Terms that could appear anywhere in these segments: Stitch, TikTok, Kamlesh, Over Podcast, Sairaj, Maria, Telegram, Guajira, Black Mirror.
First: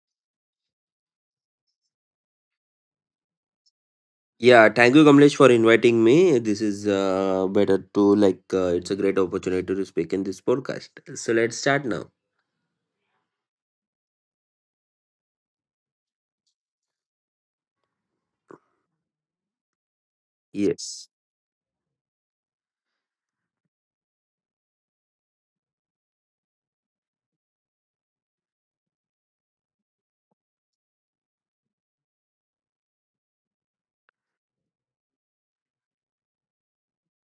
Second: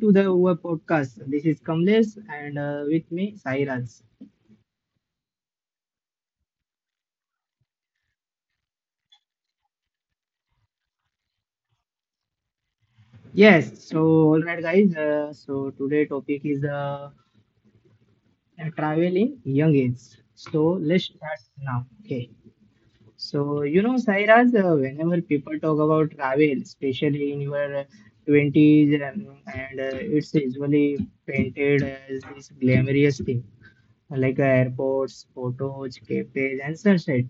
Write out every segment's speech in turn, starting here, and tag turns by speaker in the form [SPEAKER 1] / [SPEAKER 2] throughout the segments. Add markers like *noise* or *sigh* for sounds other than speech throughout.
[SPEAKER 1] to the Over Podcast. This is Kamlesh and with me Sairaj.
[SPEAKER 2] Yeah, thank you, Kamlesh, for inviting me. This is better to it's a great opportunity to speak in this podcast. So let's start now.
[SPEAKER 1] Yes, so all right guys, so today topic is travel young age. So let's
[SPEAKER 2] Yes.
[SPEAKER 1] start now. Okay. So you know Sairaj, whenever people talk about travel, especially in your 20s and it's usually painted as this glamorous thing like airports, photos, cafes, and sunset.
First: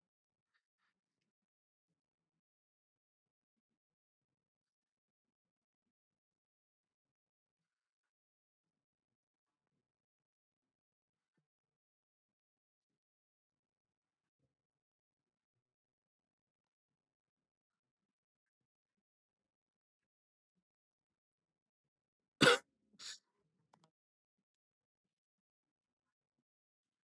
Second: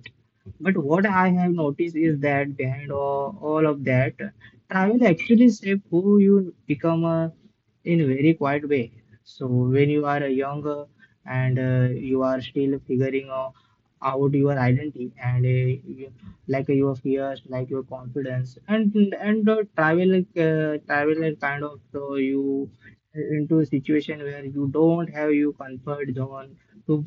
[SPEAKER 1] But what I have noticed is that behind all of that, travel actually shapes who you become in a very quiet way. So when you are young and you are still figuring out your identity and like your fears, like your confidence, and travel kind of show you into a situation where you don't have your comfort zone to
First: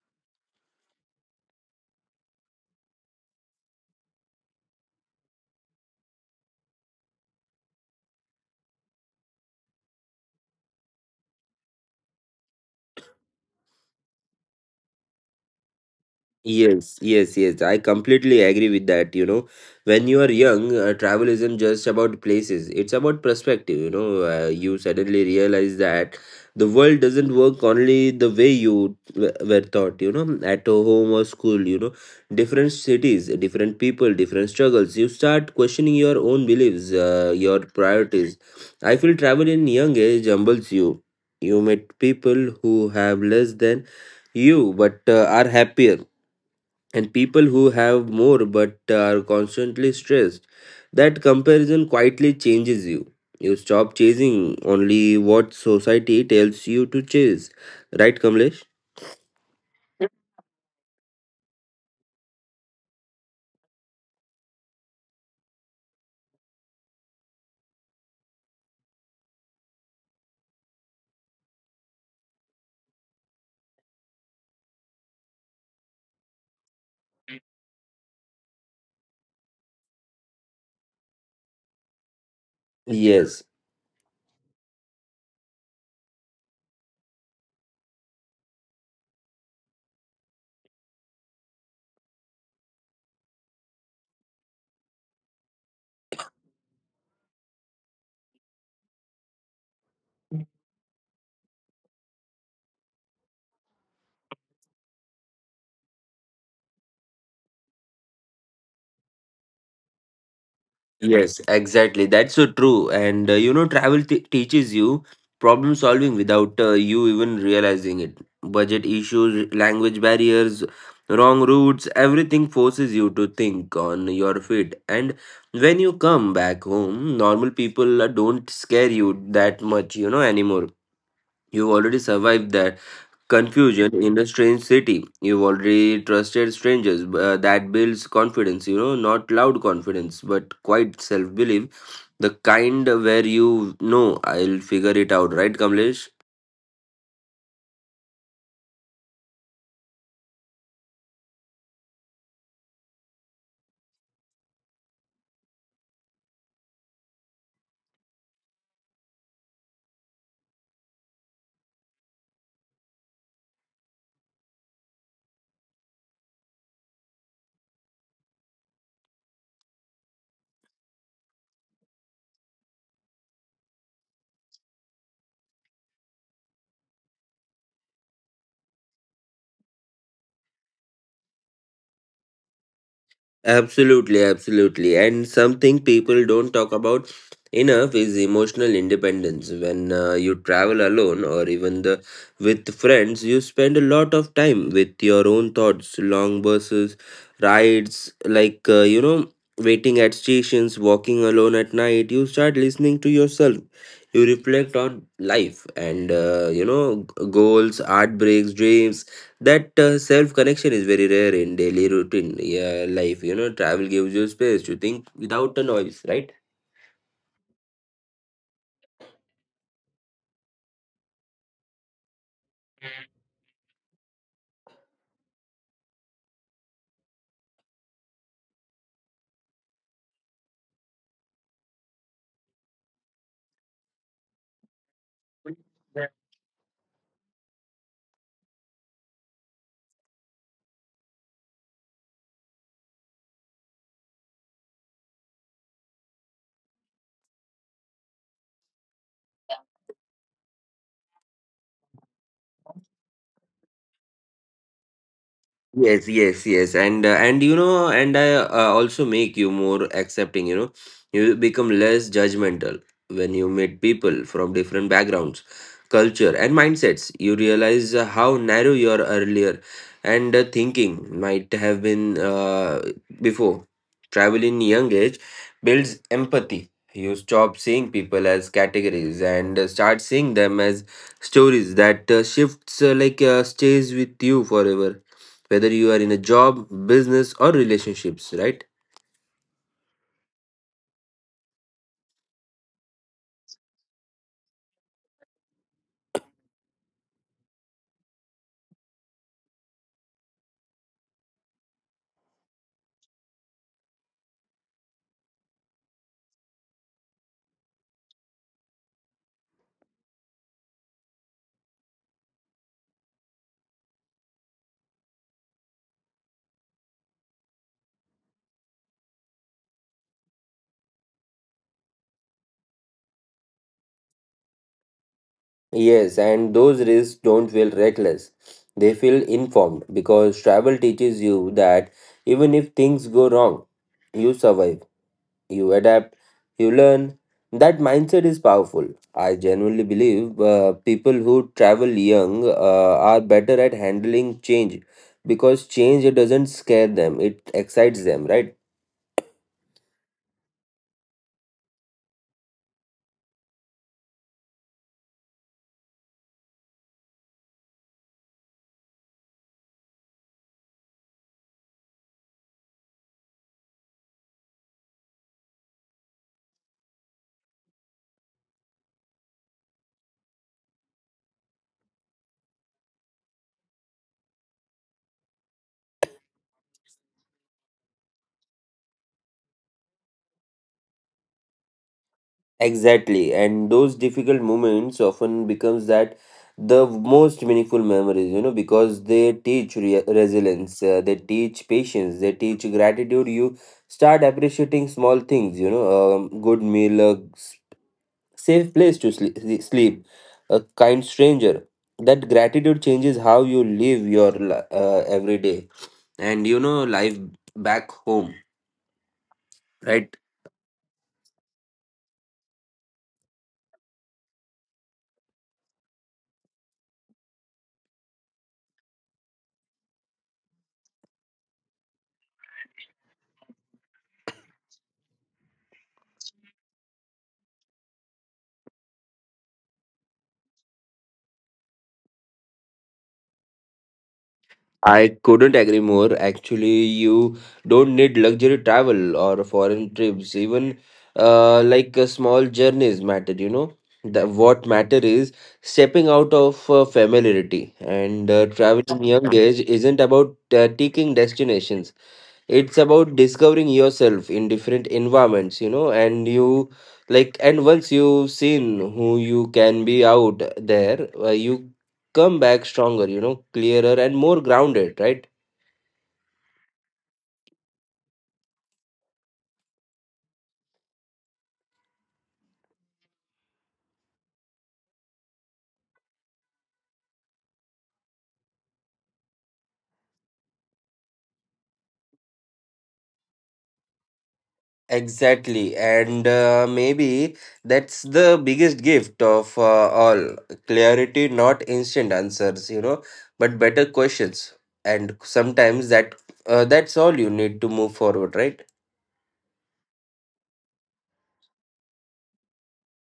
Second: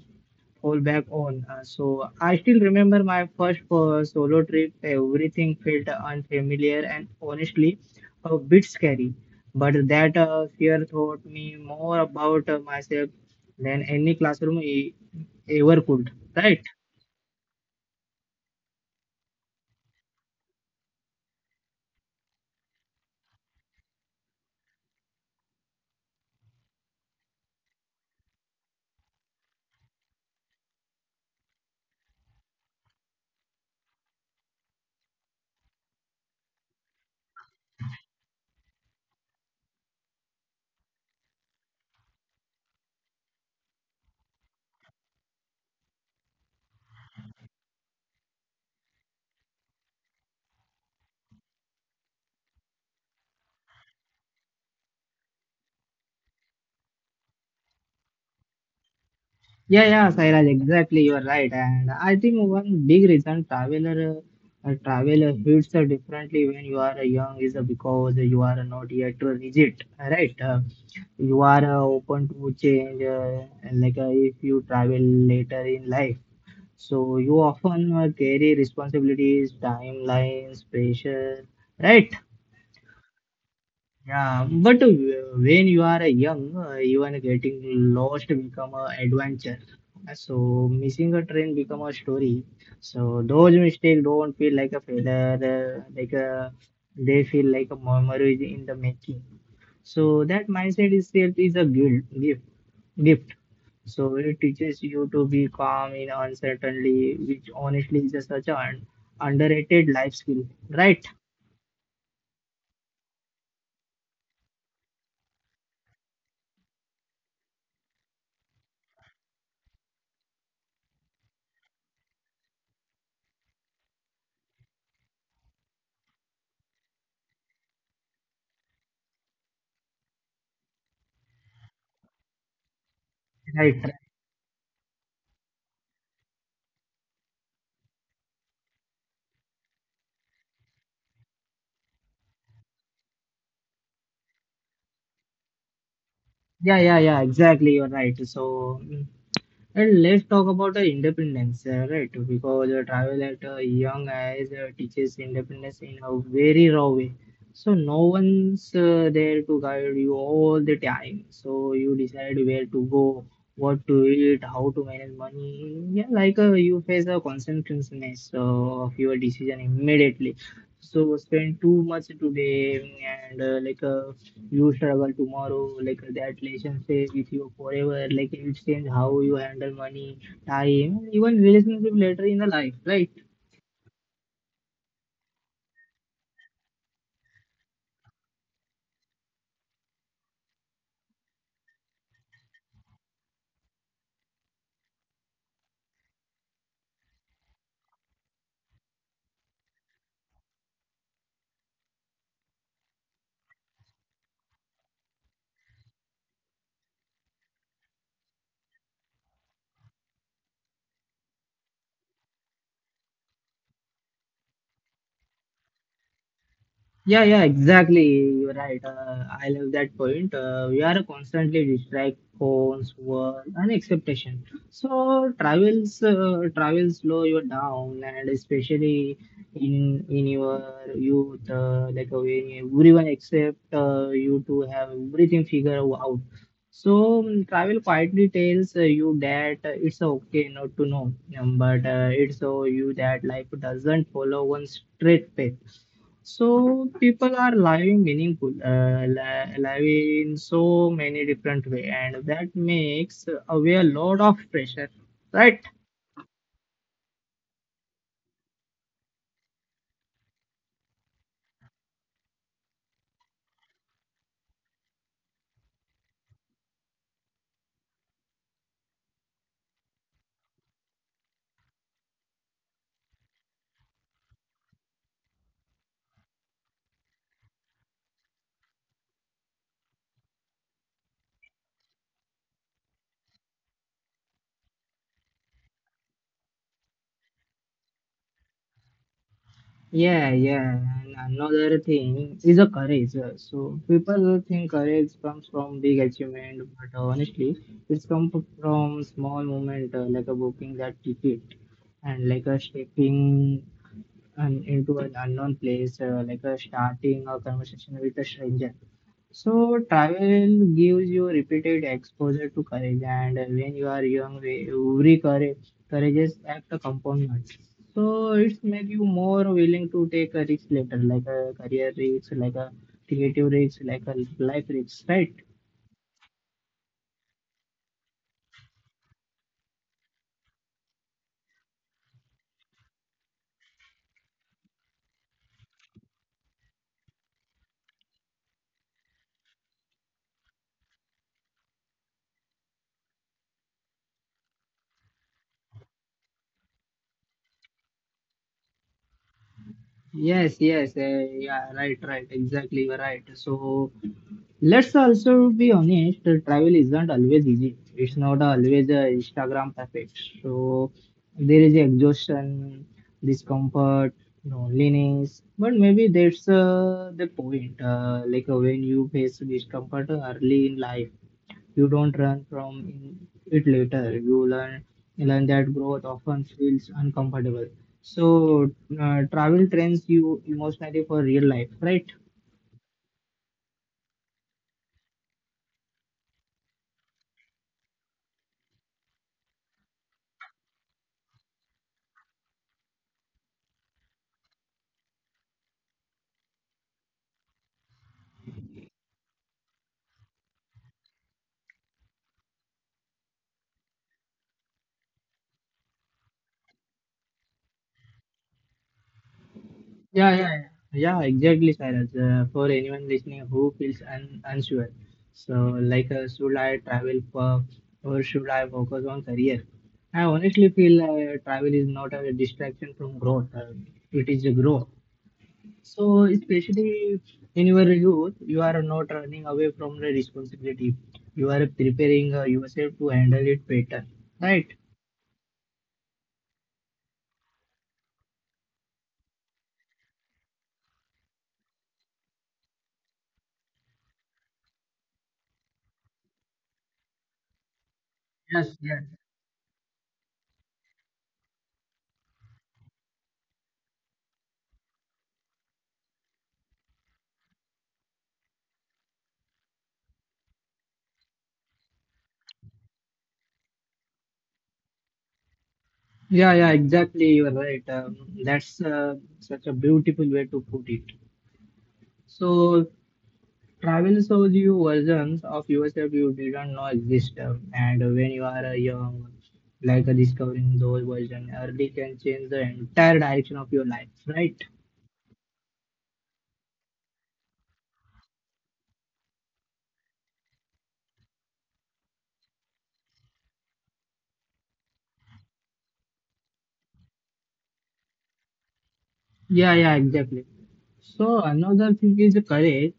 [SPEAKER 1] fall back on. So I still remember my first solo trip. Everything felt unfamiliar and honestly a bit scary. But that fear taught me more about myself than any ever could. Right?
[SPEAKER 2] Yes, yes, yes, I completely agree with that. You know, when you are young, travel isn't just about places, it's about perspective. You know, you suddenly realize that the world doesn't work only the way you were taught, you know, at home or school. You know, different cities, different people, different struggles. You start questioning your own beliefs, your priorities. I feel travel in young age humbles you. You meet people who have less than you but are happier and people who have more but are constantly stressed. That comparison quietly changes you. You stop chasing only what society tells you to chase. Right, Kamlesh?
[SPEAKER 1] Yeah, yeah, Sairaj, exactly. You are right. And I think one big reason traveler hits differently when you are young is because you are not yet rigid, right? You are open to change, and like if you travel later in life. So you often carry responsibilities, timelines, pressure, right?
[SPEAKER 2] Yes.
[SPEAKER 1] Yeah, but when you are young, even getting lost become a adventure. So missing a train become a story. So those mistakes don't feel like a failure, uh, like a, they feel like a memory in the making. So that mindset itself is a gift. So it teaches you to be calm in uncertainty, which honestly is a such an underrated life skill. Right,
[SPEAKER 2] Yes, exactly. That's so true. And you know, travel teaches you problem solving without you even realizing it. Budget issues, language barriers, wrong routes, everything forces you to think on your feet. And when you come back home, normal people don't scare you that much, you know, anymore. You've already survived that
[SPEAKER 1] right.
[SPEAKER 2] confusion in a strange city. You've already trusted strangers. That builds confidence, you know, not loud confidence, but quite self belief. The kind where you know I'll figure it out, right, Kamlesh?
[SPEAKER 1] Yeah, yeah, yeah, exactly. You're right. So, and let's talk about the independence, right? Because travel at a young age teaches independence in a very raw way. So, no one's there to guide you all the time. So, you decide where to go, what to eat, how to manage money. Yeah, like you face a consequences of your decision immediately. So, spend too much today and you struggle tomorrow, like that relation stays with you forever, like it will change how you handle money, time, even relationship later in the life, right?
[SPEAKER 2] Absolutely, absolutely. And something people don't talk about enough is emotional independence. When you travel alone or even the with friends, you spend a lot of time with your own thoughts, long buses, rides, you know, waiting at stations, walking alone at night. You start listening to yourself. You reflect on life and you know, goals, heartbreaks, dreams. That self connection is very rare in daily routine, yeah, life, you know. Travel gives you space to think without the noise, right?
[SPEAKER 1] Yeah, yeah, exactly. You're right. I love that point. We are constantly distracted, phones, work, and expectation. So travel slow you down, and especially in your youth, when everyone except you to have everything figured out. So travel quietly tells you that it's okay not to know, but it's so you that life doesn't follow one straight path. So people are living meaningful, live in so many different way, and that makes away a lot of pressure, right?
[SPEAKER 2] Yes, yes, yes, and you know, and I also make you more accepting. You know, you become less judgmental when you meet people from different backgrounds, culture, and mindsets. You realize how narrow your earlier and thinking might have been before. Travel in young age builds empathy. You stop seeing people as categories and start seeing them as stories. That shifts stays with you forever whether you are in a job, business, or relationships, right?
[SPEAKER 1] Yeah, yeah. And another thing is a courage. So people think courage comes from big achievement, but honestly, it's from small moment like a booking that ticket and like a stepping an into an unknown place, like a starting a conversation with a stranger. So travel gives you repeated exposure to courage, and when you are young, courageous act a component. So it's make you more willing to take a risk later, like a career risk, like a creative risk, like a life risk, right?
[SPEAKER 2] Yes, and those risks don't feel reckless. They feel informed because travel teaches you that even if things go wrong, you survive, you adapt, you learn. That mindset is powerful. I genuinely believe people who travel young are better at handling change because change doesn't scare them, it excites them, right?
[SPEAKER 1] Yes, yeah, right, exactly, you are right. So let's also be honest, travel isn't always easy. It's not always Instagram perfect. So there is exhaustion, discomfort, loneliness. But maybe that's the point. When you face discomfort early in life, you don't run from it later. You learn that growth often feels uncomfortable. So travel trains you emotionally for real life, right?
[SPEAKER 2] Exactly, and those difficult moments often becomes that the most meaningful memories, you know, because they teach resilience, they teach patience, they teach gratitude. You start appreciating small things, you know, good meal, a safe place to sleep, sleep, a kind stranger. That gratitude changes how you live your every day, and you know, life back home, right?
[SPEAKER 1] Yeah, yeah, yeah, yeah, exactly, Cyrus. For anyone listening who feels un unsure, so like, should I travel for, or should I focus on career? I honestly feel travel is not a distraction from growth. It is a growth. So especially in your youth, you are not running away from the responsibility. You are preparing yourself to handle it better, right?
[SPEAKER 2] I couldn't agree more. Actually, you don't need luxury travel or foreign trips. Even like a small journeys matter, you know. What matter is stepping out of familiarity, and
[SPEAKER 1] Yes,
[SPEAKER 2] traveling
[SPEAKER 1] yes.
[SPEAKER 2] young age isn't about taking destinations, it's about discovering yourself in different environments, you know. And you like, and once you've seen who you can be out there, you come back stronger, you know, clearer and more grounded, right?
[SPEAKER 1] Yeah, yeah, exactly. You're right. That's such a beautiful way to put it. So, travel shows you versions of yourself you didn't know exist. And when you are young, discovering those versions early can change the entire direction of your life, right?
[SPEAKER 2] Exactly, and maybe that's the biggest gift of all, clarity, not instant answers, you know, but better questions. And sometimes that's all you need to move forward, right?
[SPEAKER 1] Yeah, yeah, exactly. So another thing is courage.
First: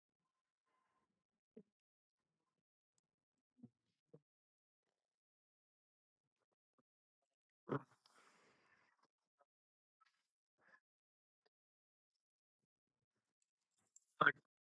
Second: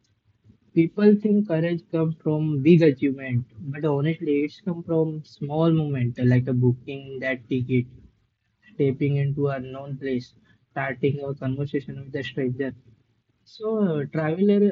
[SPEAKER 1] People think courage comes from big achievement, but honestly, it's come from small moment like a booking that ticket. Tapping into unknown place, starting a conversation with a stranger. So, traveler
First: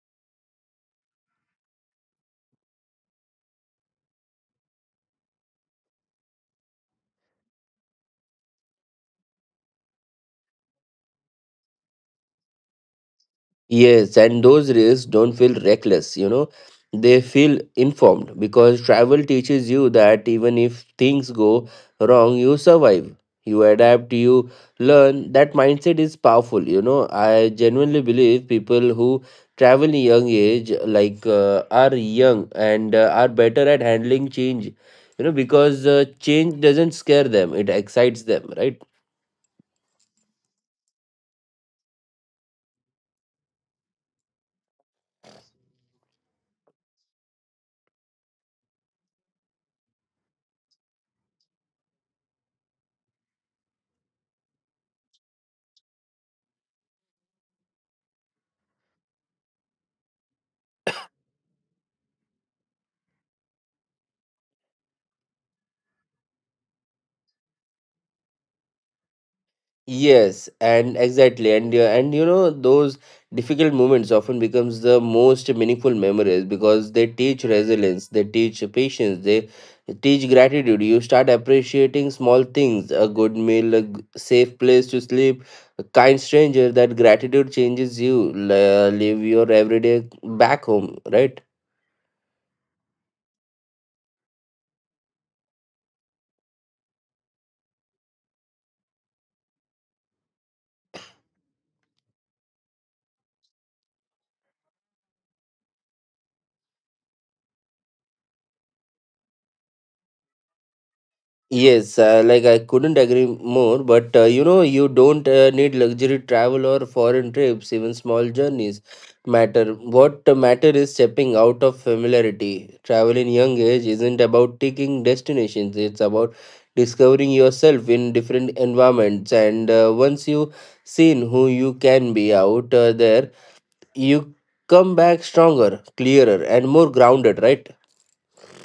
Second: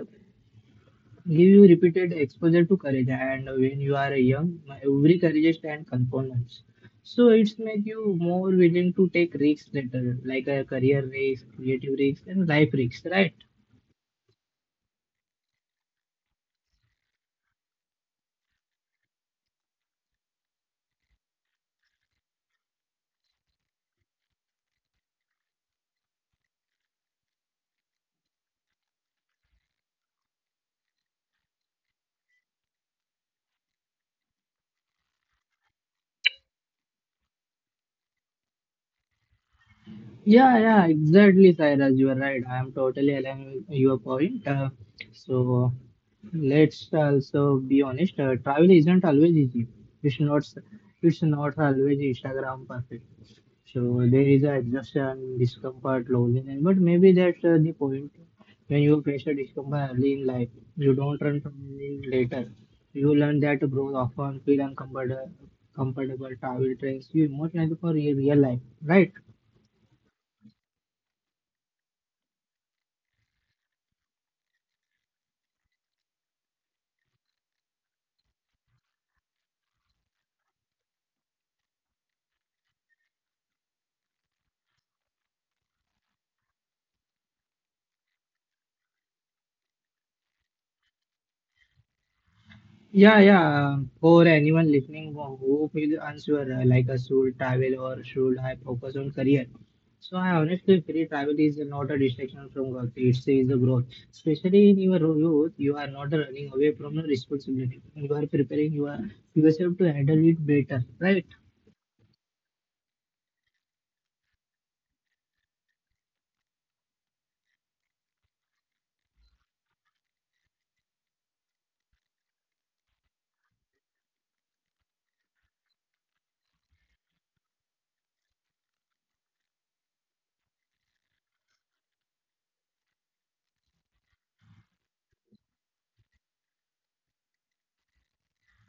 [SPEAKER 1] give you repeated exposure to courage, and when you are young, every courage and components. So it's make you more willing to take risks later, like a career risk, creative risk, and life risks, right?
[SPEAKER 2] Yes, and those risks don't feel reckless, you know, they feel informed because travel teaches you that even if things go wrong, you survive, you adapt, you learn. That mindset is powerful, you know. I genuinely believe people who travel in young age, are young and are better at handling change, you know, because change doesn't scare them, it excites them, right?
[SPEAKER 1] Yeah, yeah, exactly, Sairaj. You are right. I am totally aligned with your point. So let's also be honest. Travel isn't always easy. It's not. It's not always Instagram perfect. So there is a exhaustion, discomfort, loneliness. But maybe that's the point. When you face a discomfort early in life, you don't run from it later. You learn that growth often feel uncomfortable. Comfortable travel trains you emotionally for your real life, right?
[SPEAKER 2] Yes, and exactly, and you know those difficult moments often becomes the most meaningful memories because they teach resilience, they teach patience, they teach gratitude. You start appreciating small things, a good meal, a safe place to sleep, a kind stranger. That gratitude changes you. Leave your everyday back home, right?
[SPEAKER 1] Yeah, yeah. For anyone listening who feel unsure, should travel or should I focus on career? So I honestly feel travel is not a distraction from work. It is a growth. Especially in your youth, you are not running away from your responsibility. You are preparing yourself to handle it better, right?
[SPEAKER 2] Yes, I couldn't agree more, but you know, you don't need luxury travel or foreign trips, even small journeys matter. What matter is stepping out of familiarity. Travel in young age isn't about taking destinations, it's about discovering yourself in different environments. And once you seen who you can be out there, you come back stronger, clearer, and more grounded, right?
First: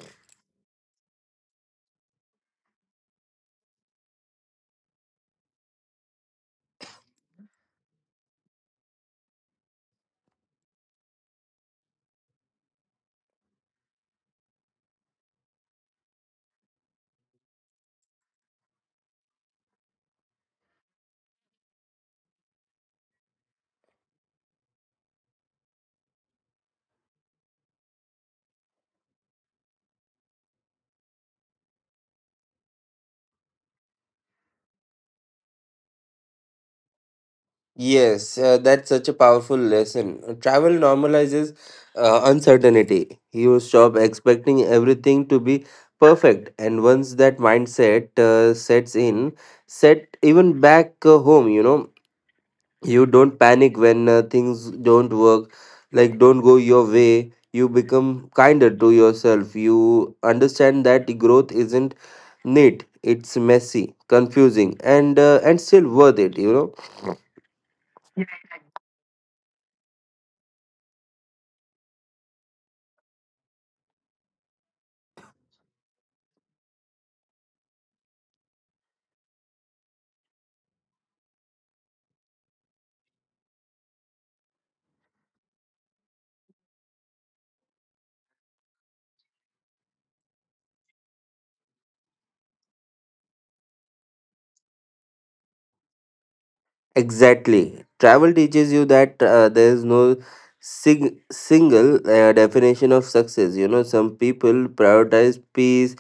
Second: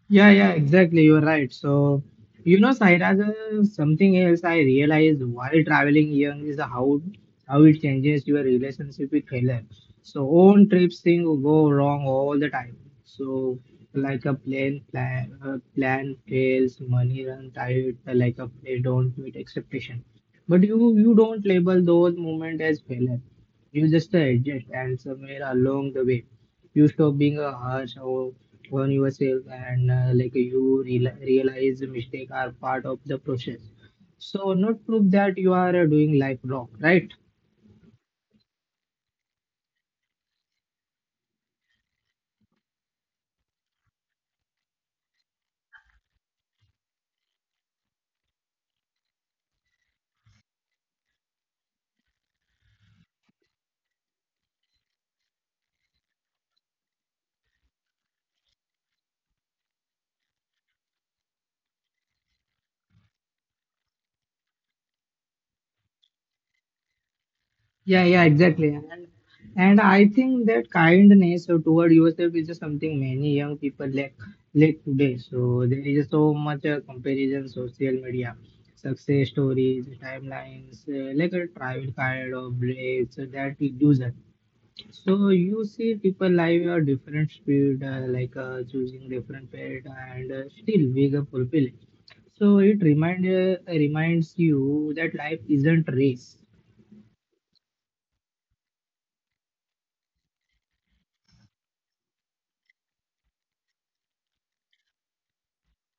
[SPEAKER 1] Yeah, yeah, exactly. You're right. So, you know, Sairaj, something else I realized while traveling young is how it changes your relationship with failure. So, own trips thing go wrong all the time. So, like a plan fails, money runs out, like a they don't meet expectation. But you don't label those moments as failure. You just adjust and somewhere along the way you stop being a on yourself and like you realize mistakes are part of the process, so not prove that you are doing life wrong, right?
[SPEAKER 2] Yes, that's such a powerful lesson. Travel normalizes uncertainty. You stop expecting everything to be perfect, and once that mindset sets in, set even back home, you know, you don't panic when things don't work, like don't go your way. You become kinder to yourself. You understand that growth isn't neat. It's messy, confusing, and still worth it, you know.
[SPEAKER 1] Yeah, yeah, exactly. And I think that kindness toward yourself is just something many young people lack today. So there is so much comparison social media success stories timelines, like a travel kind of breaks that reduce it. So you see people live at different speed, choosing different path, and still wake up fulfilling. So it reminds you that life isn't race.
[SPEAKER 2] Exactly. Travel teaches you that there is no single definition of success. You know, some people prioritize peace,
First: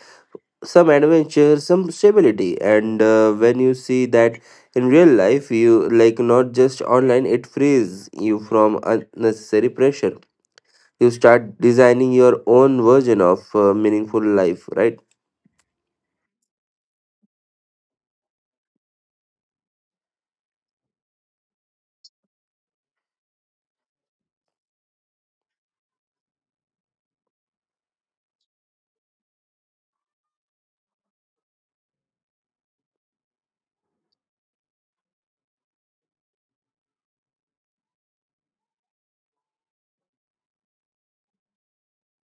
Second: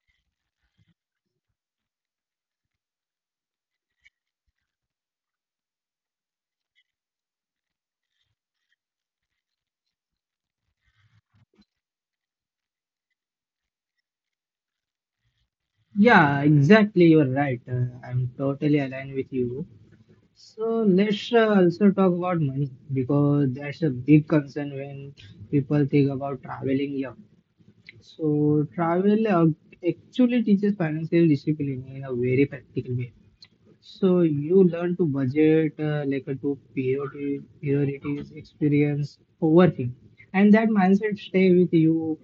[SPEAKER 2] some adventure, some stability. And when you see that in real life, you like not just online, it frees you from unnecessary pressure. You start designing your own version of meaningful life, right?
[SPEAKER 1] Yeah, exactly. You're right. I'm totally aligned with you. So let's also talk about money because that's a big concern when people think about traveling young. So travel actually teaches financial discipline in a very practical way. So you learn to budget like a two priorities, experience, overthink, and that mindset stay with you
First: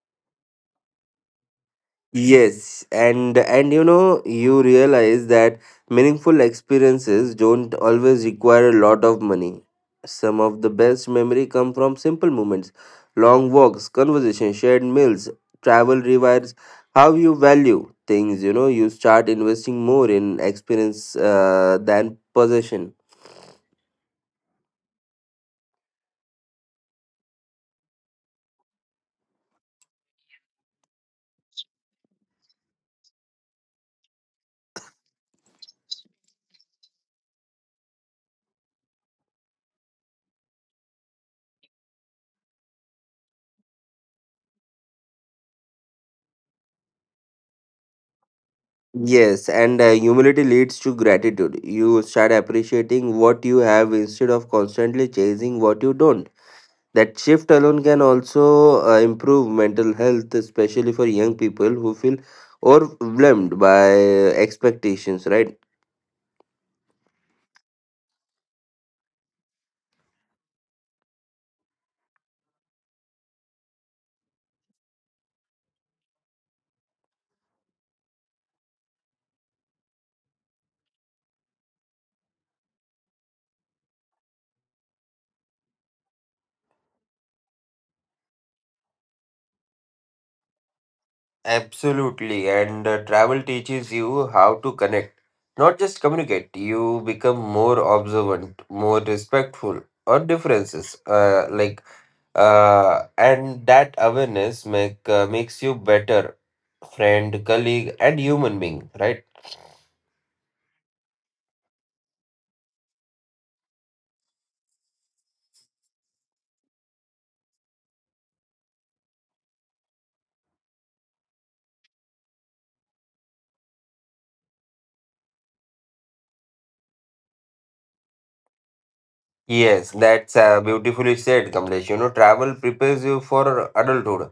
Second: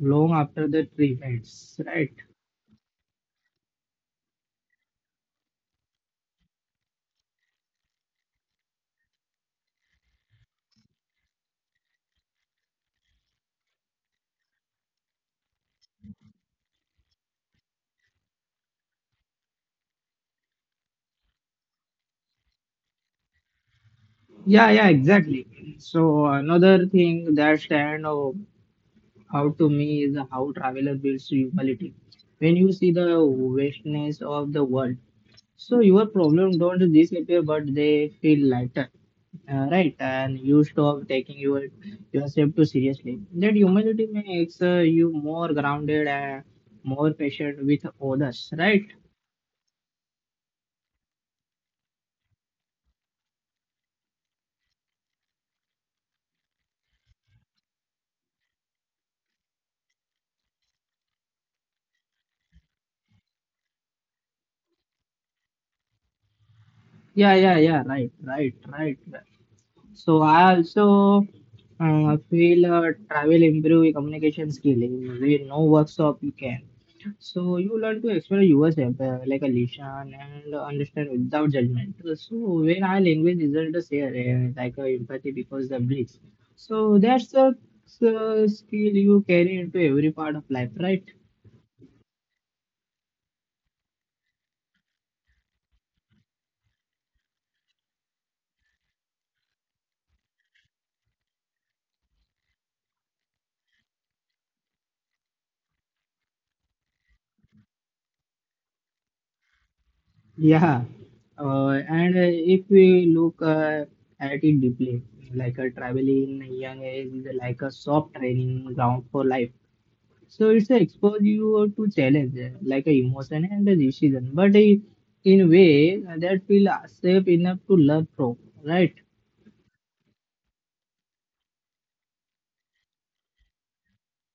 [SPEAKER 1] long after the trip ends, right?
[SPEAKER 2] Yes, and you know you realize that meaningful experiences don't always require a lot of money. Some of the best memory come from simple moments, long walks, conversation, shared meals. Travel rewires how you value things. You know, you start investing more in experience than possession.
[SPEAKER 1] Yeah, yeah, exactly. So another thing that stand out out to me is how traveler builds humility. When you see the vastness of the world, so your problem don't disappear, but they feel lighter. Right, and you stop taking yourself too seriously. That humility makes you more grounded and more patient with others. Right?
[SPEAKER 2] Yes, and humility leads to gratitude. You start appreciating what you have instead of constantly chasing what you don't. That shift alone can also improve mental health, especially for young people who feel overwhelmed by expectations, right?
[SPEAKER 1] Yeah, yeah, yeah. Right, right, right, right. So I also feel travel improve communication skill. In no workshop you can. So you learn to explore yourself like a listen and understand without judgment. So when our language isn't the same, like a empathy because the bridge. So that's a skill you carry into every part of life, right?
[SPEAKER 2] Absolutely, and travel teaches you how to connect, not just communicate. You become more observant, more respectful of differences. And that awareness makes you better friend, colleague, and human being, right?
[SPEAKER 1] Yeah. And if we look at it deeply, like a traveling young age is like a soft training ground for life. So it's a expose you to challenge like a emotion and a decision, in way that feel safe enough to learn from, right?
[SPEAKER 2] Yes, that's beautifully said, Kamlesh. You know, travel prepares you for adulthood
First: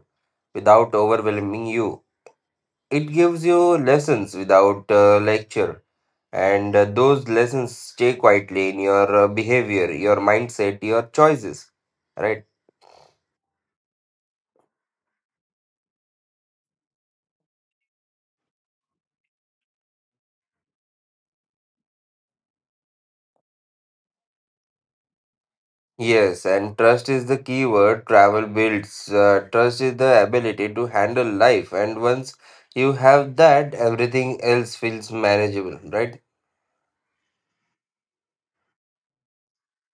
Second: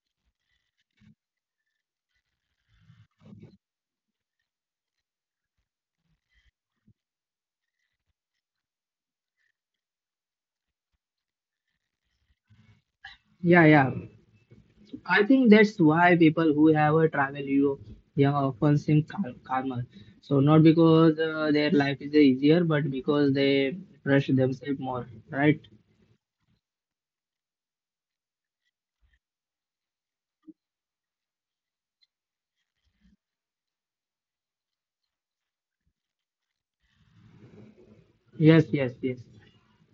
[SPEAKER 2] without overwhelming you. It gives you lessons without lecture, and those lessons stay quietly in your behavior, your mindset, your choices. Right?
[SPEAKER 1] Yeah, yeah. I think that's why people who have a travel young often seem calmer. So not because their life is easier, but because they trust themselves more, right?
[SPEAKER 2] Yes, and trust is the key word travel builds. Trust is the ability to handle life, and once you have that, everything else feels manageable, right?
[SPEAKER 1] Yes, yes, yes.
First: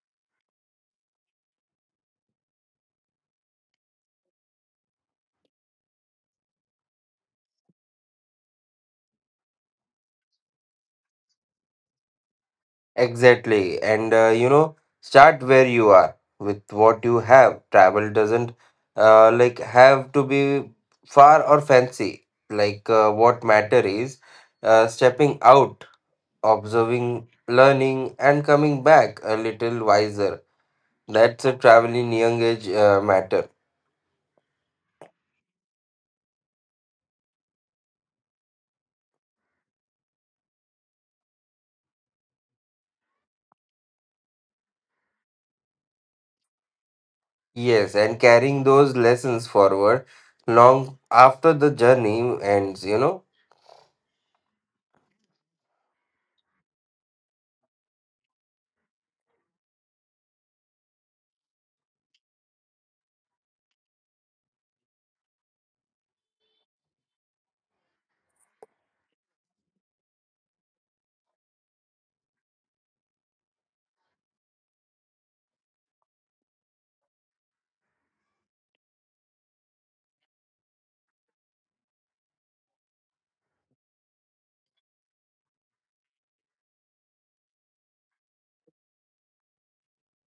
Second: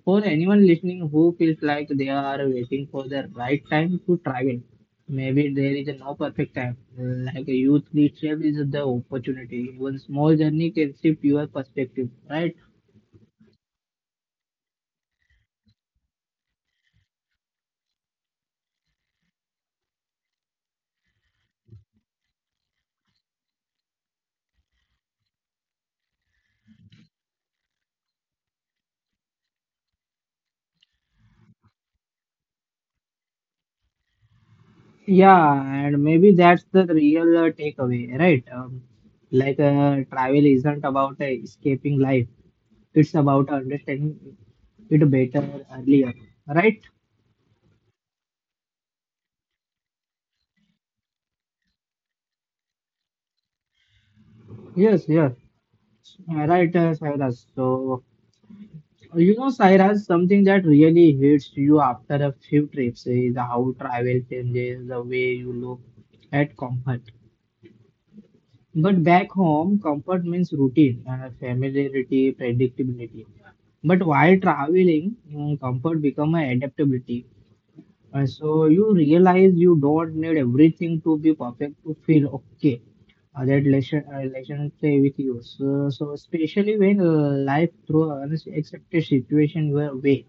[SPEAKER 1] For anyone listening who feels like they are waiting for the right time to travel, maybe there is no perfect time. Like a youth itself is the opportunity. One small journey can shift your perspective, right?
[SPEAKER 2] Exactly. And you know, start where you are with what you have. Travel doesn't have to be far or fancy. What matter is stepping out, observing, learning, and coming back a little wiser. That's a traveling young age matter.
[SPEAKER 1] Yeah, and maybe that's the real takeaway, right? Travel isn't about escaping life; it's about understanding it better earlier, right?
[SPEAKER 2] Yes, and carrying those lessons forward long after the journey ends, you know.
[SPEAKER 1] Yes, yes, right, Cyrus. So, you know, Sairaj, something that really hits you after a few trips is how travel changes the way you look at comfort. But back home, comfort means routine, familiarity, predictability. But while traveling, comfort become an adaptability. So you realize you don't need everything to be perfect to feel okay. That relation stay with you. So especially when life throws unexpected situation your way,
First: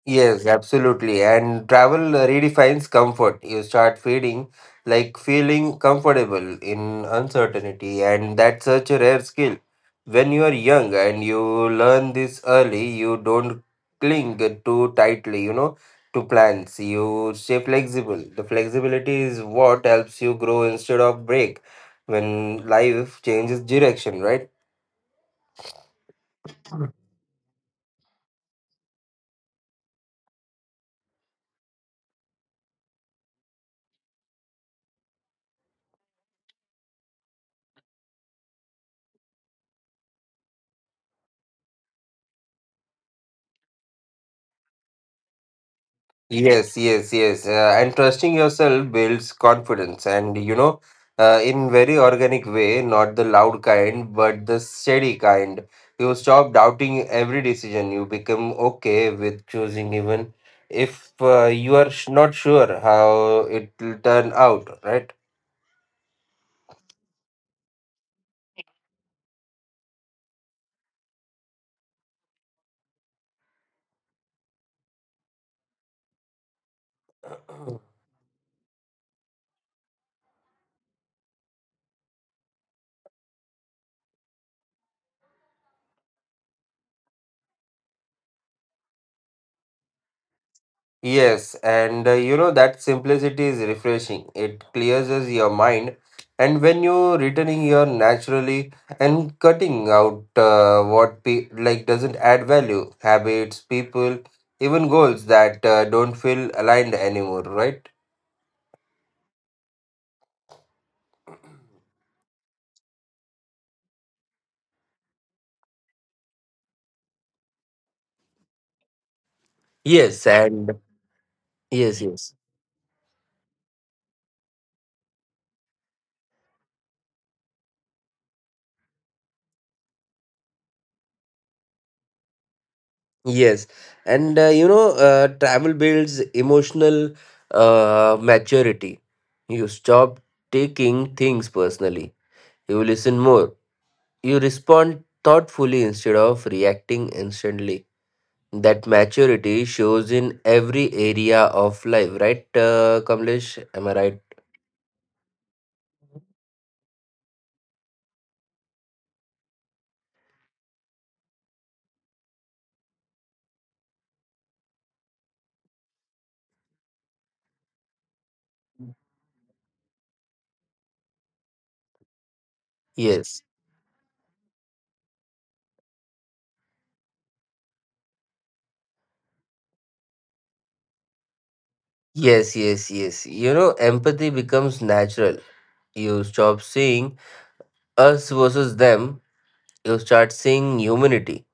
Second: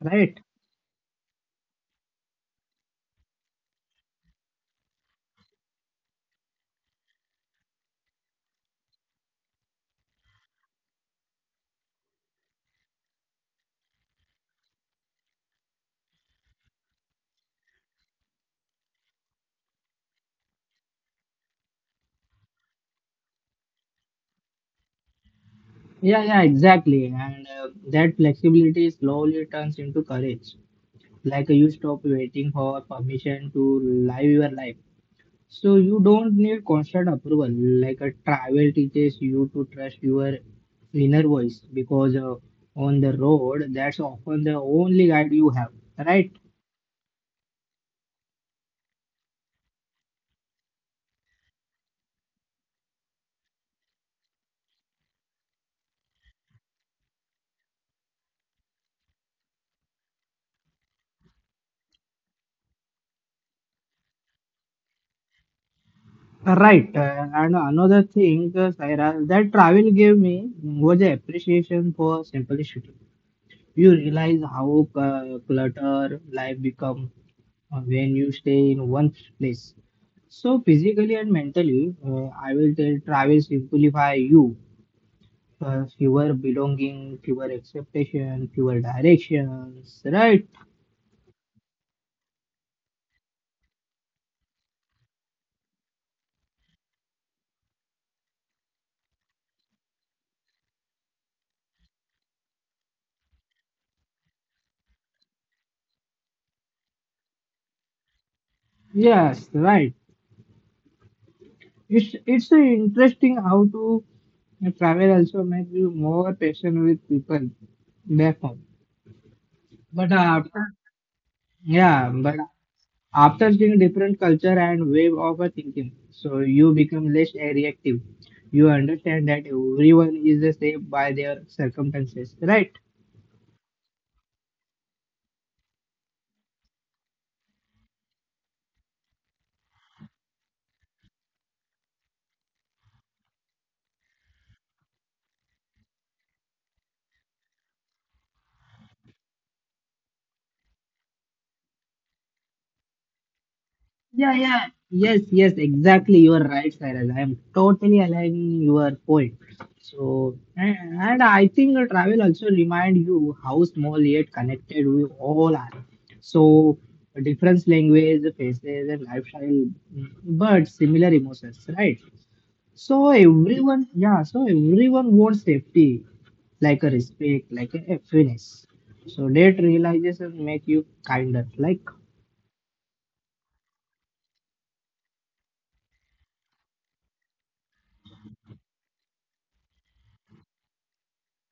[SPEAKER 1] right?
[SPEAKER 2] Yes, absolutely. And travel redefines comfort. You start feeling like feeling comfortable in uncertainty, and that's such a rare skill. When you are young and you learn this early, you don't cling too tightly, you know, to plans. You stay flexible. The flexibility is what helps you grow instead of break when life changes direction, right?
[SPEAKER 1] Yeah, yeah, exactly. And that flexibility slowly turns into courage. Like you stop waiting for permission to live your life. So you don't need constant approval. Like a travel teaches you to trust your inner voice because on the road, that's often the only guide you have, right?
[SPEAKER 2] Yes, yes, yes. And trusting yourself builds confidence, and you know, in very organic way, not the loud kind, but the steady kind. You stop doubting every decision. You become okay with choosing, even if you are not sure how it will turn out, right?
[SPEAKER 1] Right. And another thing, Saira, that travel gave me was the appreciation for simplicity. You realize how clutter life become when you stay in one place. So physically and mentally, I will tell travel simplify you. Fewer belonging, fewer expectation, fewer directions. Right?
[SPEAKER 2] Yes, and you know, that simplicity is refreshing. It clears us your mind, and when you're returning here naturally and cutting out what pe like doesn't add value, habits, people, even goals that don't feel aligned anymore, right?
[SPEAKER 1] Yes, right. It's interesting how to travel also make you more patient with people back home. But
[SPEAKER 2] Yes, and
[SPEAKER 1] after,
[SPEAKER 2] yes,
[SPEAKER 1] yeah,
[SPEAKER 2] yes,
[SPEAKER 1] but after seeing different culture and way of a thinking, so you become less reactive. You understand that everyone is the same by their circumstances, right?
[SPEAKER 2] yes, and you know, travel builds emotional maturity. You stop taking things personally. You listen more. You respond thoughtfully instead of reacting instantly. That maturity shows in every area of life, right, Kamlesh? Am I right?
[SPEAKER 1] Yeah, yeah. Yes, yes, exactly, you are right, Cyrus. I am totally aligning your point. So and I think the travel also remind you how small yet connected we all are. So different language, faces and lifestyle, but similar emotions, right? So
[SPEAKER 2] Yes,
[SPEAKER 1] everyone, yeah, so everyone wants safety, like a respect, like a happiness. So that realization make you kinder. Like,
[SPEAKER 2] yes, yes, yes. You know, empathy becomes natural. You stop seeing us versus them, you start seeing humanity.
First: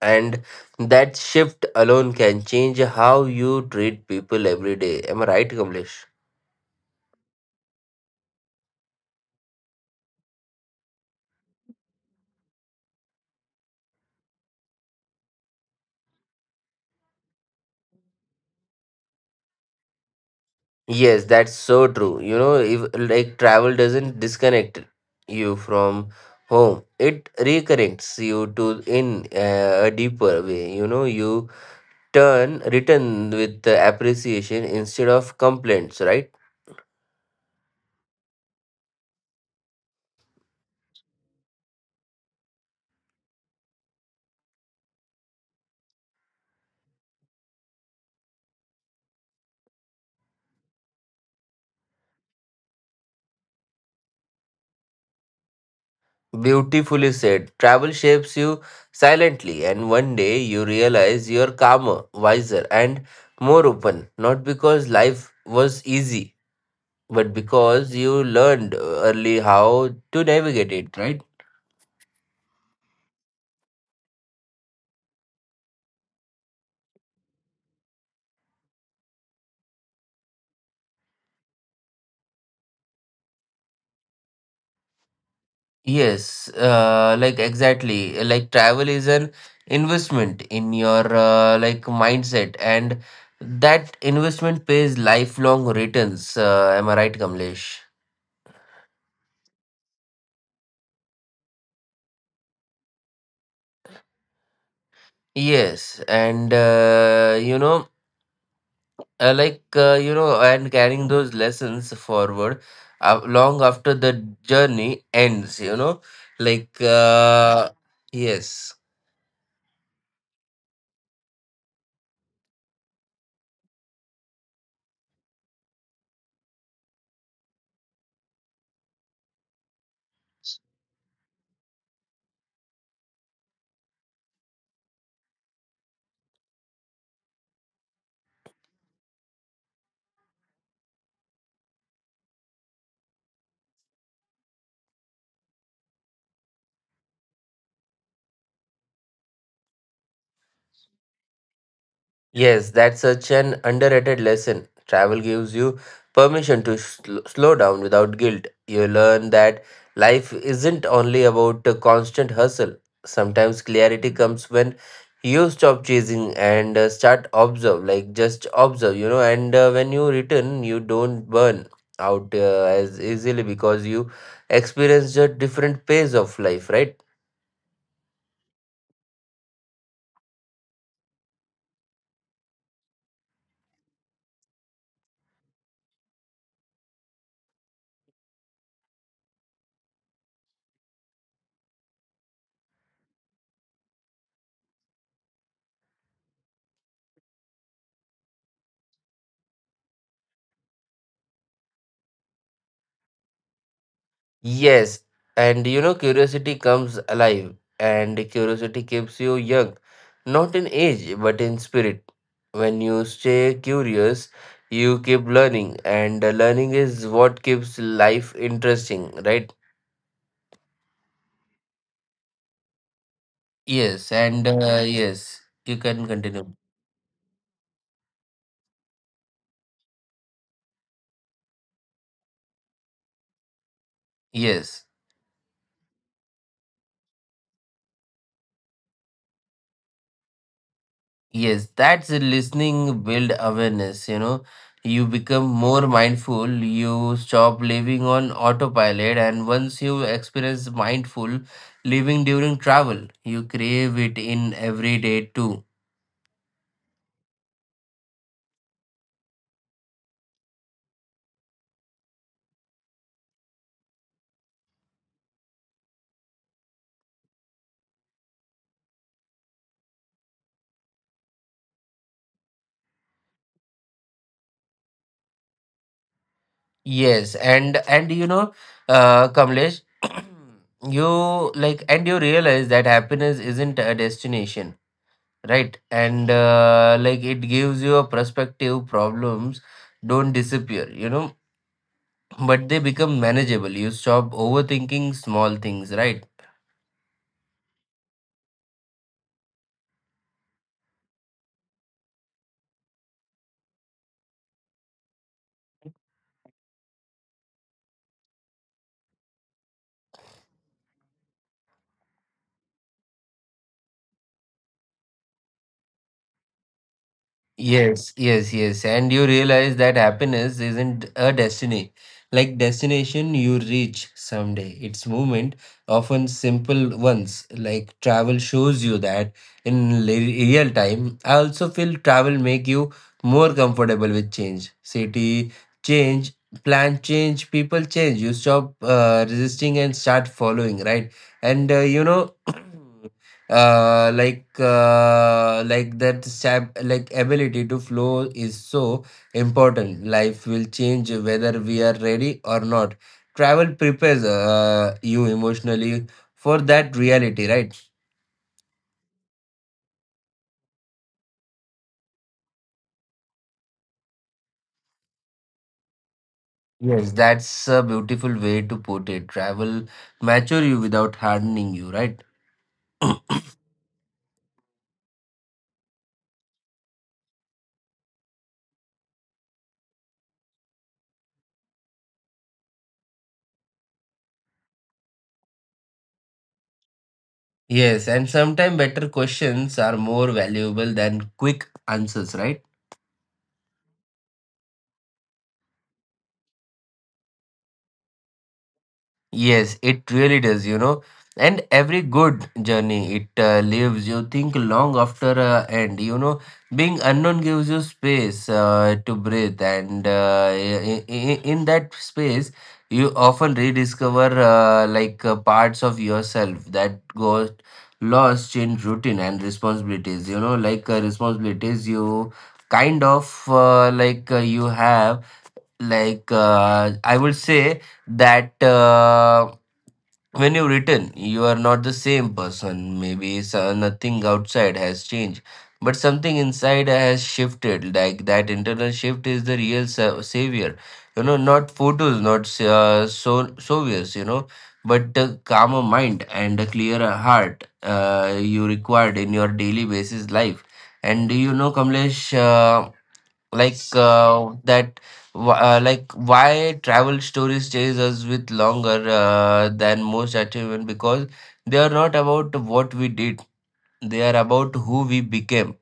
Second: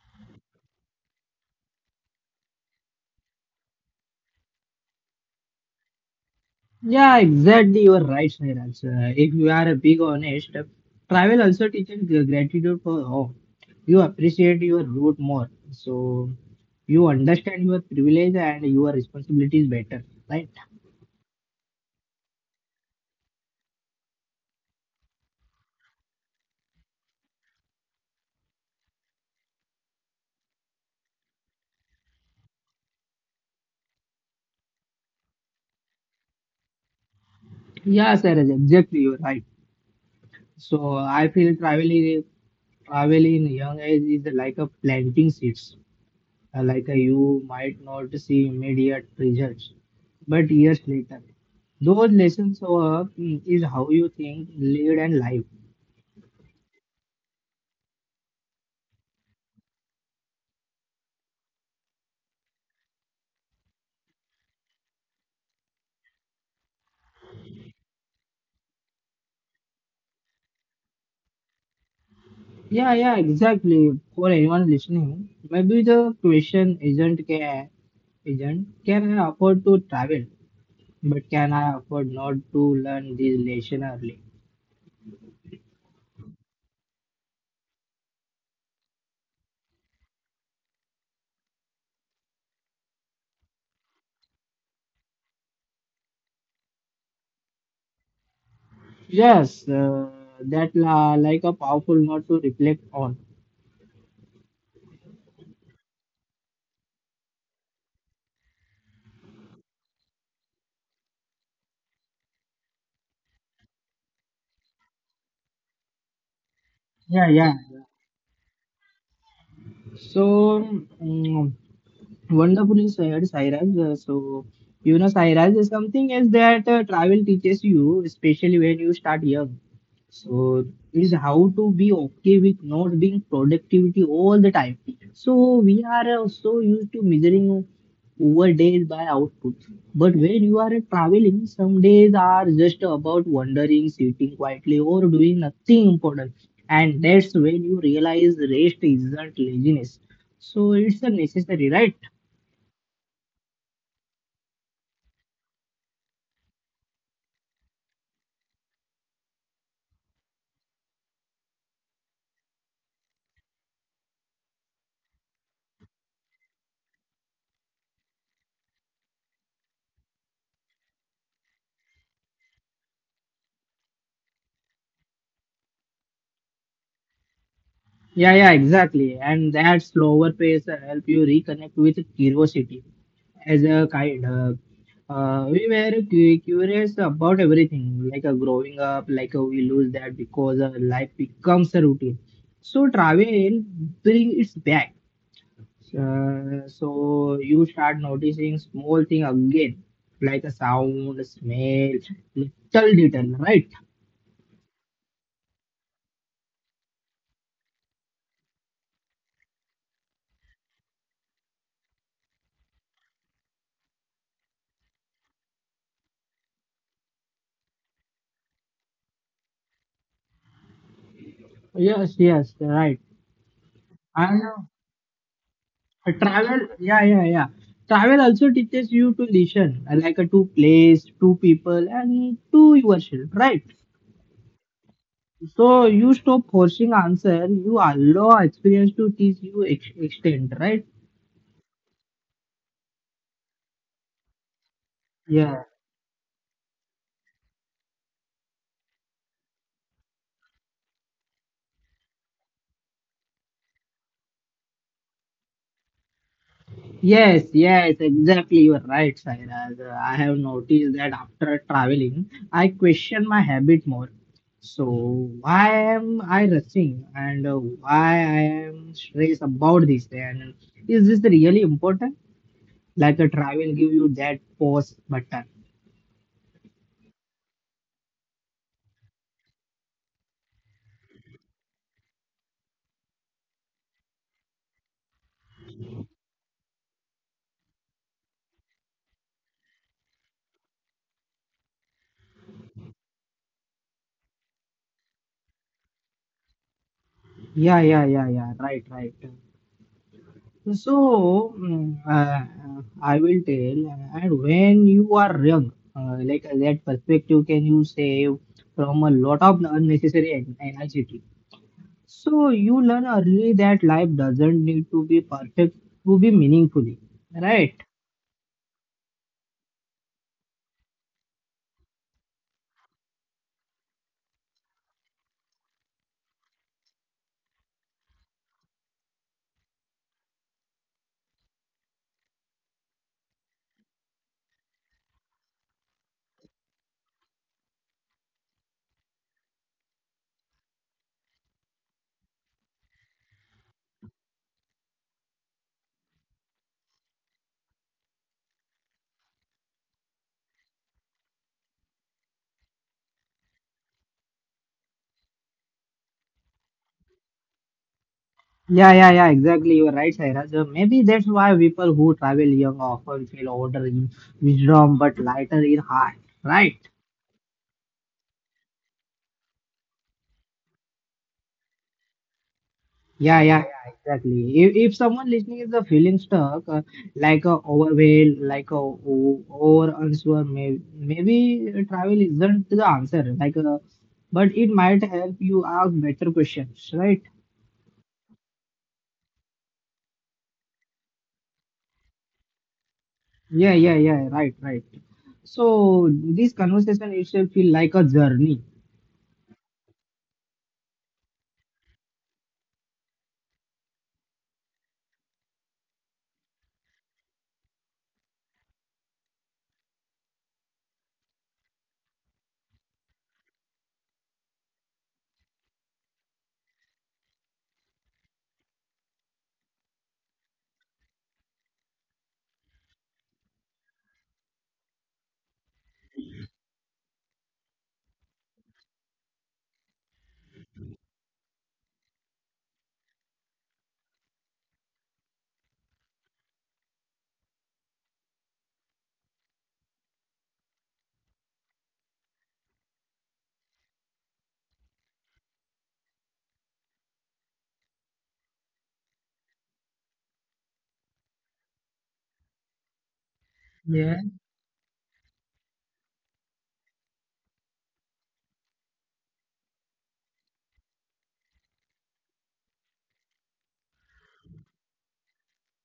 [SPEAKER 2] And that shift alone can change how you treat people every day. Am I right, Kamlesh?
[SPEAKER 1] yeah, exactly, you are right, Sairaj. If you are a big honest, travel also teaches gratitude for all. You appreciate your root more, so you understand your privilege and your responsibilities better, right?
[SPEAKER 2] Yes, that's so true. You know, if like travel doesn't disconnect you from home, it reconnects you to in a deeper way. You know, you turn return with the appreciation instead of complaints, right?
[SPEAKER 1] Yeah, Sairaj, exactly, you are right. So I feel traveling. Travel in young age is like a planting seeds. You might not see immediate results, but years later, those lessons is how you think, lead, and live.
[SPEAKER 2] Beautifully said. Travel shapes you silently, and one day you realize you're calmer, wiser, and more open. Not because life was easy, but because you learned early how to navigate it, right?
[SPEAKER 1] Yeah, yeah, exactly. For anyone listening, maybe the question isn't can I afford to travel, but can I afford not to learn this lesson early?
[SPEAKER 2] Yes, exactly. Like travel is an investment in your mindset, and that investment pays lifelong returns. Am I right, Kamlesh?
[SPEAKER 1] Yes, that la like a powerful note to reflect on.
[SPEAKER 2] Yes, and you know, like you know, and carrying those lessons forward long after the journey ends. Like
[SPEAKER 1] Yeah, yeah.
[SPEAKER 2] uh, yes.
[SPEAKER 1] So mm, Wonderfully said, Sairaj. So, you know, Sairaj, is something else that travel teaches you, especially when you start young. So, is how to be okay with not being productivity all the time. So, we are so used to measuring over days by output. But when you are traveling, some days are just about wandering, sitting quietly, or doing nothing important. And that's when you realize rest isn't laziness. So, it's a necessary, right?
[SPEAKER 2] Yes, that's such an underrated lesson. Travel gives you permission to slow down without guilt. You learn that life isn't only about a constant hustle. Sometimes clarity comes when you stop chasing and start observe, just observe, And when you return, you don't burn out as easily because you experience a different pace of life, right?
[SPEAKER 1] Yeah, yeah, exactly. And that slower pace help you reconnect with curiosity. As a kind, we were curious about everything. Like growing up, like we lose that because life becomes a routine. So travel bring it back. So you start noticing small thing again, like a sound, smell, little detail, right?
[SPEAKER 2] Yes, and, curiosity comes alive, and curiosity keeps you young, not in age, but in spirit. When you stay curious, you keep learning, and learning is what keeps life interesting, right?
[SPEAKER 1] Yes, yes, right.
[SPEAKER 2] Yes,
[SPEAKER 1] And
[SPEAKER 2] and yes, you can
[SPEAKER 1] Uh,
[SPEAKER 2] continue.
[SPEAKER 1] travel yeah yeah yeah travel also teaches you to listen, like a two place, two people, and to yourself, right?
[SPEAKER 2] Yes.
[SPEAKER 1] So you stop forcing answer, you allow experience to teach you extent, right?
[SPEAKER 2] Yes, that's a listening build awareness, You become
[SPEAKER 1] Yeah,
[SPEAKER 2] more mindful, you stop living on autopilot, and once you experience mindful living during travel, you crave it in every day too.
[SPEAKER 1] yes, yes, exactly, you are right, Sairaj. I have noticed that after traveling I question my habit more. So why am I rushing, and why I am stressed about this, and is this really important? Like a travel give you that pause button.
[SPEAKER 2] Yes, and Kamlesh, *clears throat* you like, and you realize that happiness isn't a destination, right? And it gives you a perspective. Problems don't disappear, but they become manageable. You stop overthinking small things, right?
[SPEAKER 1] Yeah, yeah, yeah, yeah, right, right. So I will tell, and when you are young, that perspective can you save from a lot of unnecessary anxiety. So you learn early that life doesn't need to be perfect to be meaningful, right?
[SPEAKER 2] Yes, yes, yes. And you realize that happiness isn't a destiny. Like destination you reach someday. It's movement, often simple ones. Like travel shows you that in real time. I also feel travel make you more comfortable with change. City change, plan change, people change. You stop resisting and start following, right? And *clears throat* that stab like ability to flow is so important. Life will change whether we are ready or not. Travel prepares you emotionally for that reality, right?
[SPEAKER 1] Yeah, yeah, yeah, exactly. You're right, Sairaj. Maybe that's why people who travel young often feel older in wisdom but lighter in heart, right?
[SPEAKER 2] Yes, that's a beautiful way to put it. Travel mature you without hardening you, right?
[SPEAKER 1] Yeah, yeah, yeah, exactly. If someone listening is feeling stuck, overwhelmed, over unsure, maybe travel isn't the answer. But it might help you ask better questions, right?
[SPEAKER 2] Yes, and sometimes better questions are more valuable than quick answers, right?
[SPEAKER 1] Yeah, yeah, yeah, right, right. So this conversation itself feel like a journey.
[SPEAKER 2] Yes, it really does, And every good journey it leaves you think long after end, Being unknown gives you space to breathe, and in that space, you often rediscover parts of yourself that got lost in routine and responsibilities, responsibilities you kind of you have, I would say that. When you return, you are not the same person. Maybe nothing outside has changed, but something inside has shifted. Like that internal shift is the real savior. You know, not photos, not saviors. You know, but a calmer mind and a clearer heart you required in your daily basis life. And you know, Kamlesh. Uh,
[SPEAKER 1] Yeah,
[SPEAKER 2] that like why travel stories chase us with longer than most achievement, because they are not about what we did, they are about who we became.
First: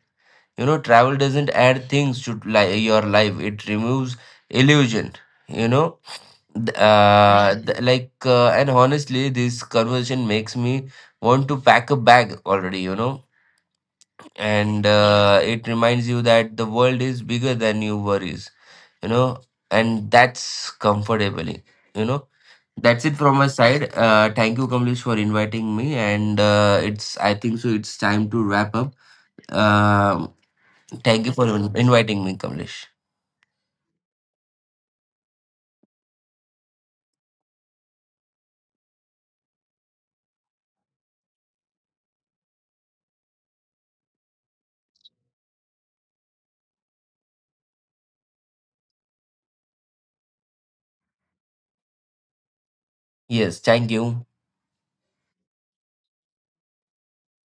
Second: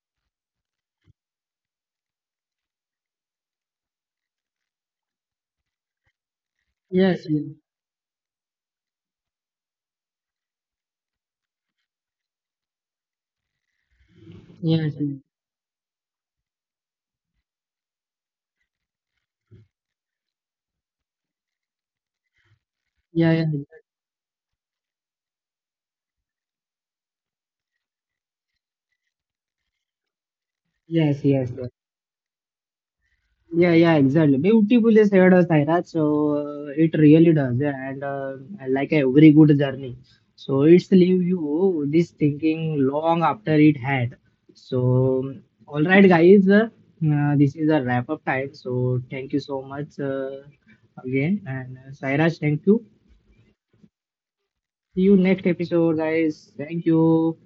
[SPEAKER 2] You know, travel doesn't add things to your life, it removes illusion, you know.
[SPEAKER 1] yes, yes,
[SPEAKER 2] And honestly this conversation makes me want to pack a bag already, you know. And
[SPEAKER 1] yes,
[SPEAKER 2] it reminds you that the world is bigger than your worries, you know. And that's comfortably, you know. That's it
[SPEAKER 1] yeah,
[SPEAKER 2] from
[SPEAKER 1] yeah.
[SPEAKER 2] my side. Thank you, Kamlesh, for inviting me. And it's, I think so, it's time to wrap up. Um
[SPEAKER 1] Yes,
[SPEAKER 2] Thank you for
[SPEAKER 1] yes.
[SPEAKER 2] inviting me, Kamlesh.
[SPEAKER 1] Yeah, yeah, exactly. Beautifully said, Saira. So it really does, yeah, and like a very good journey. So it's leave you this thinking long after it had. So all right, guys, this is a wrap up time. So thank you so much, again, and Sairaj, thank you.
[SPEAKER 2] Yes, thank you.
[SPEAKER 1] See you next episode, guys. Thank you.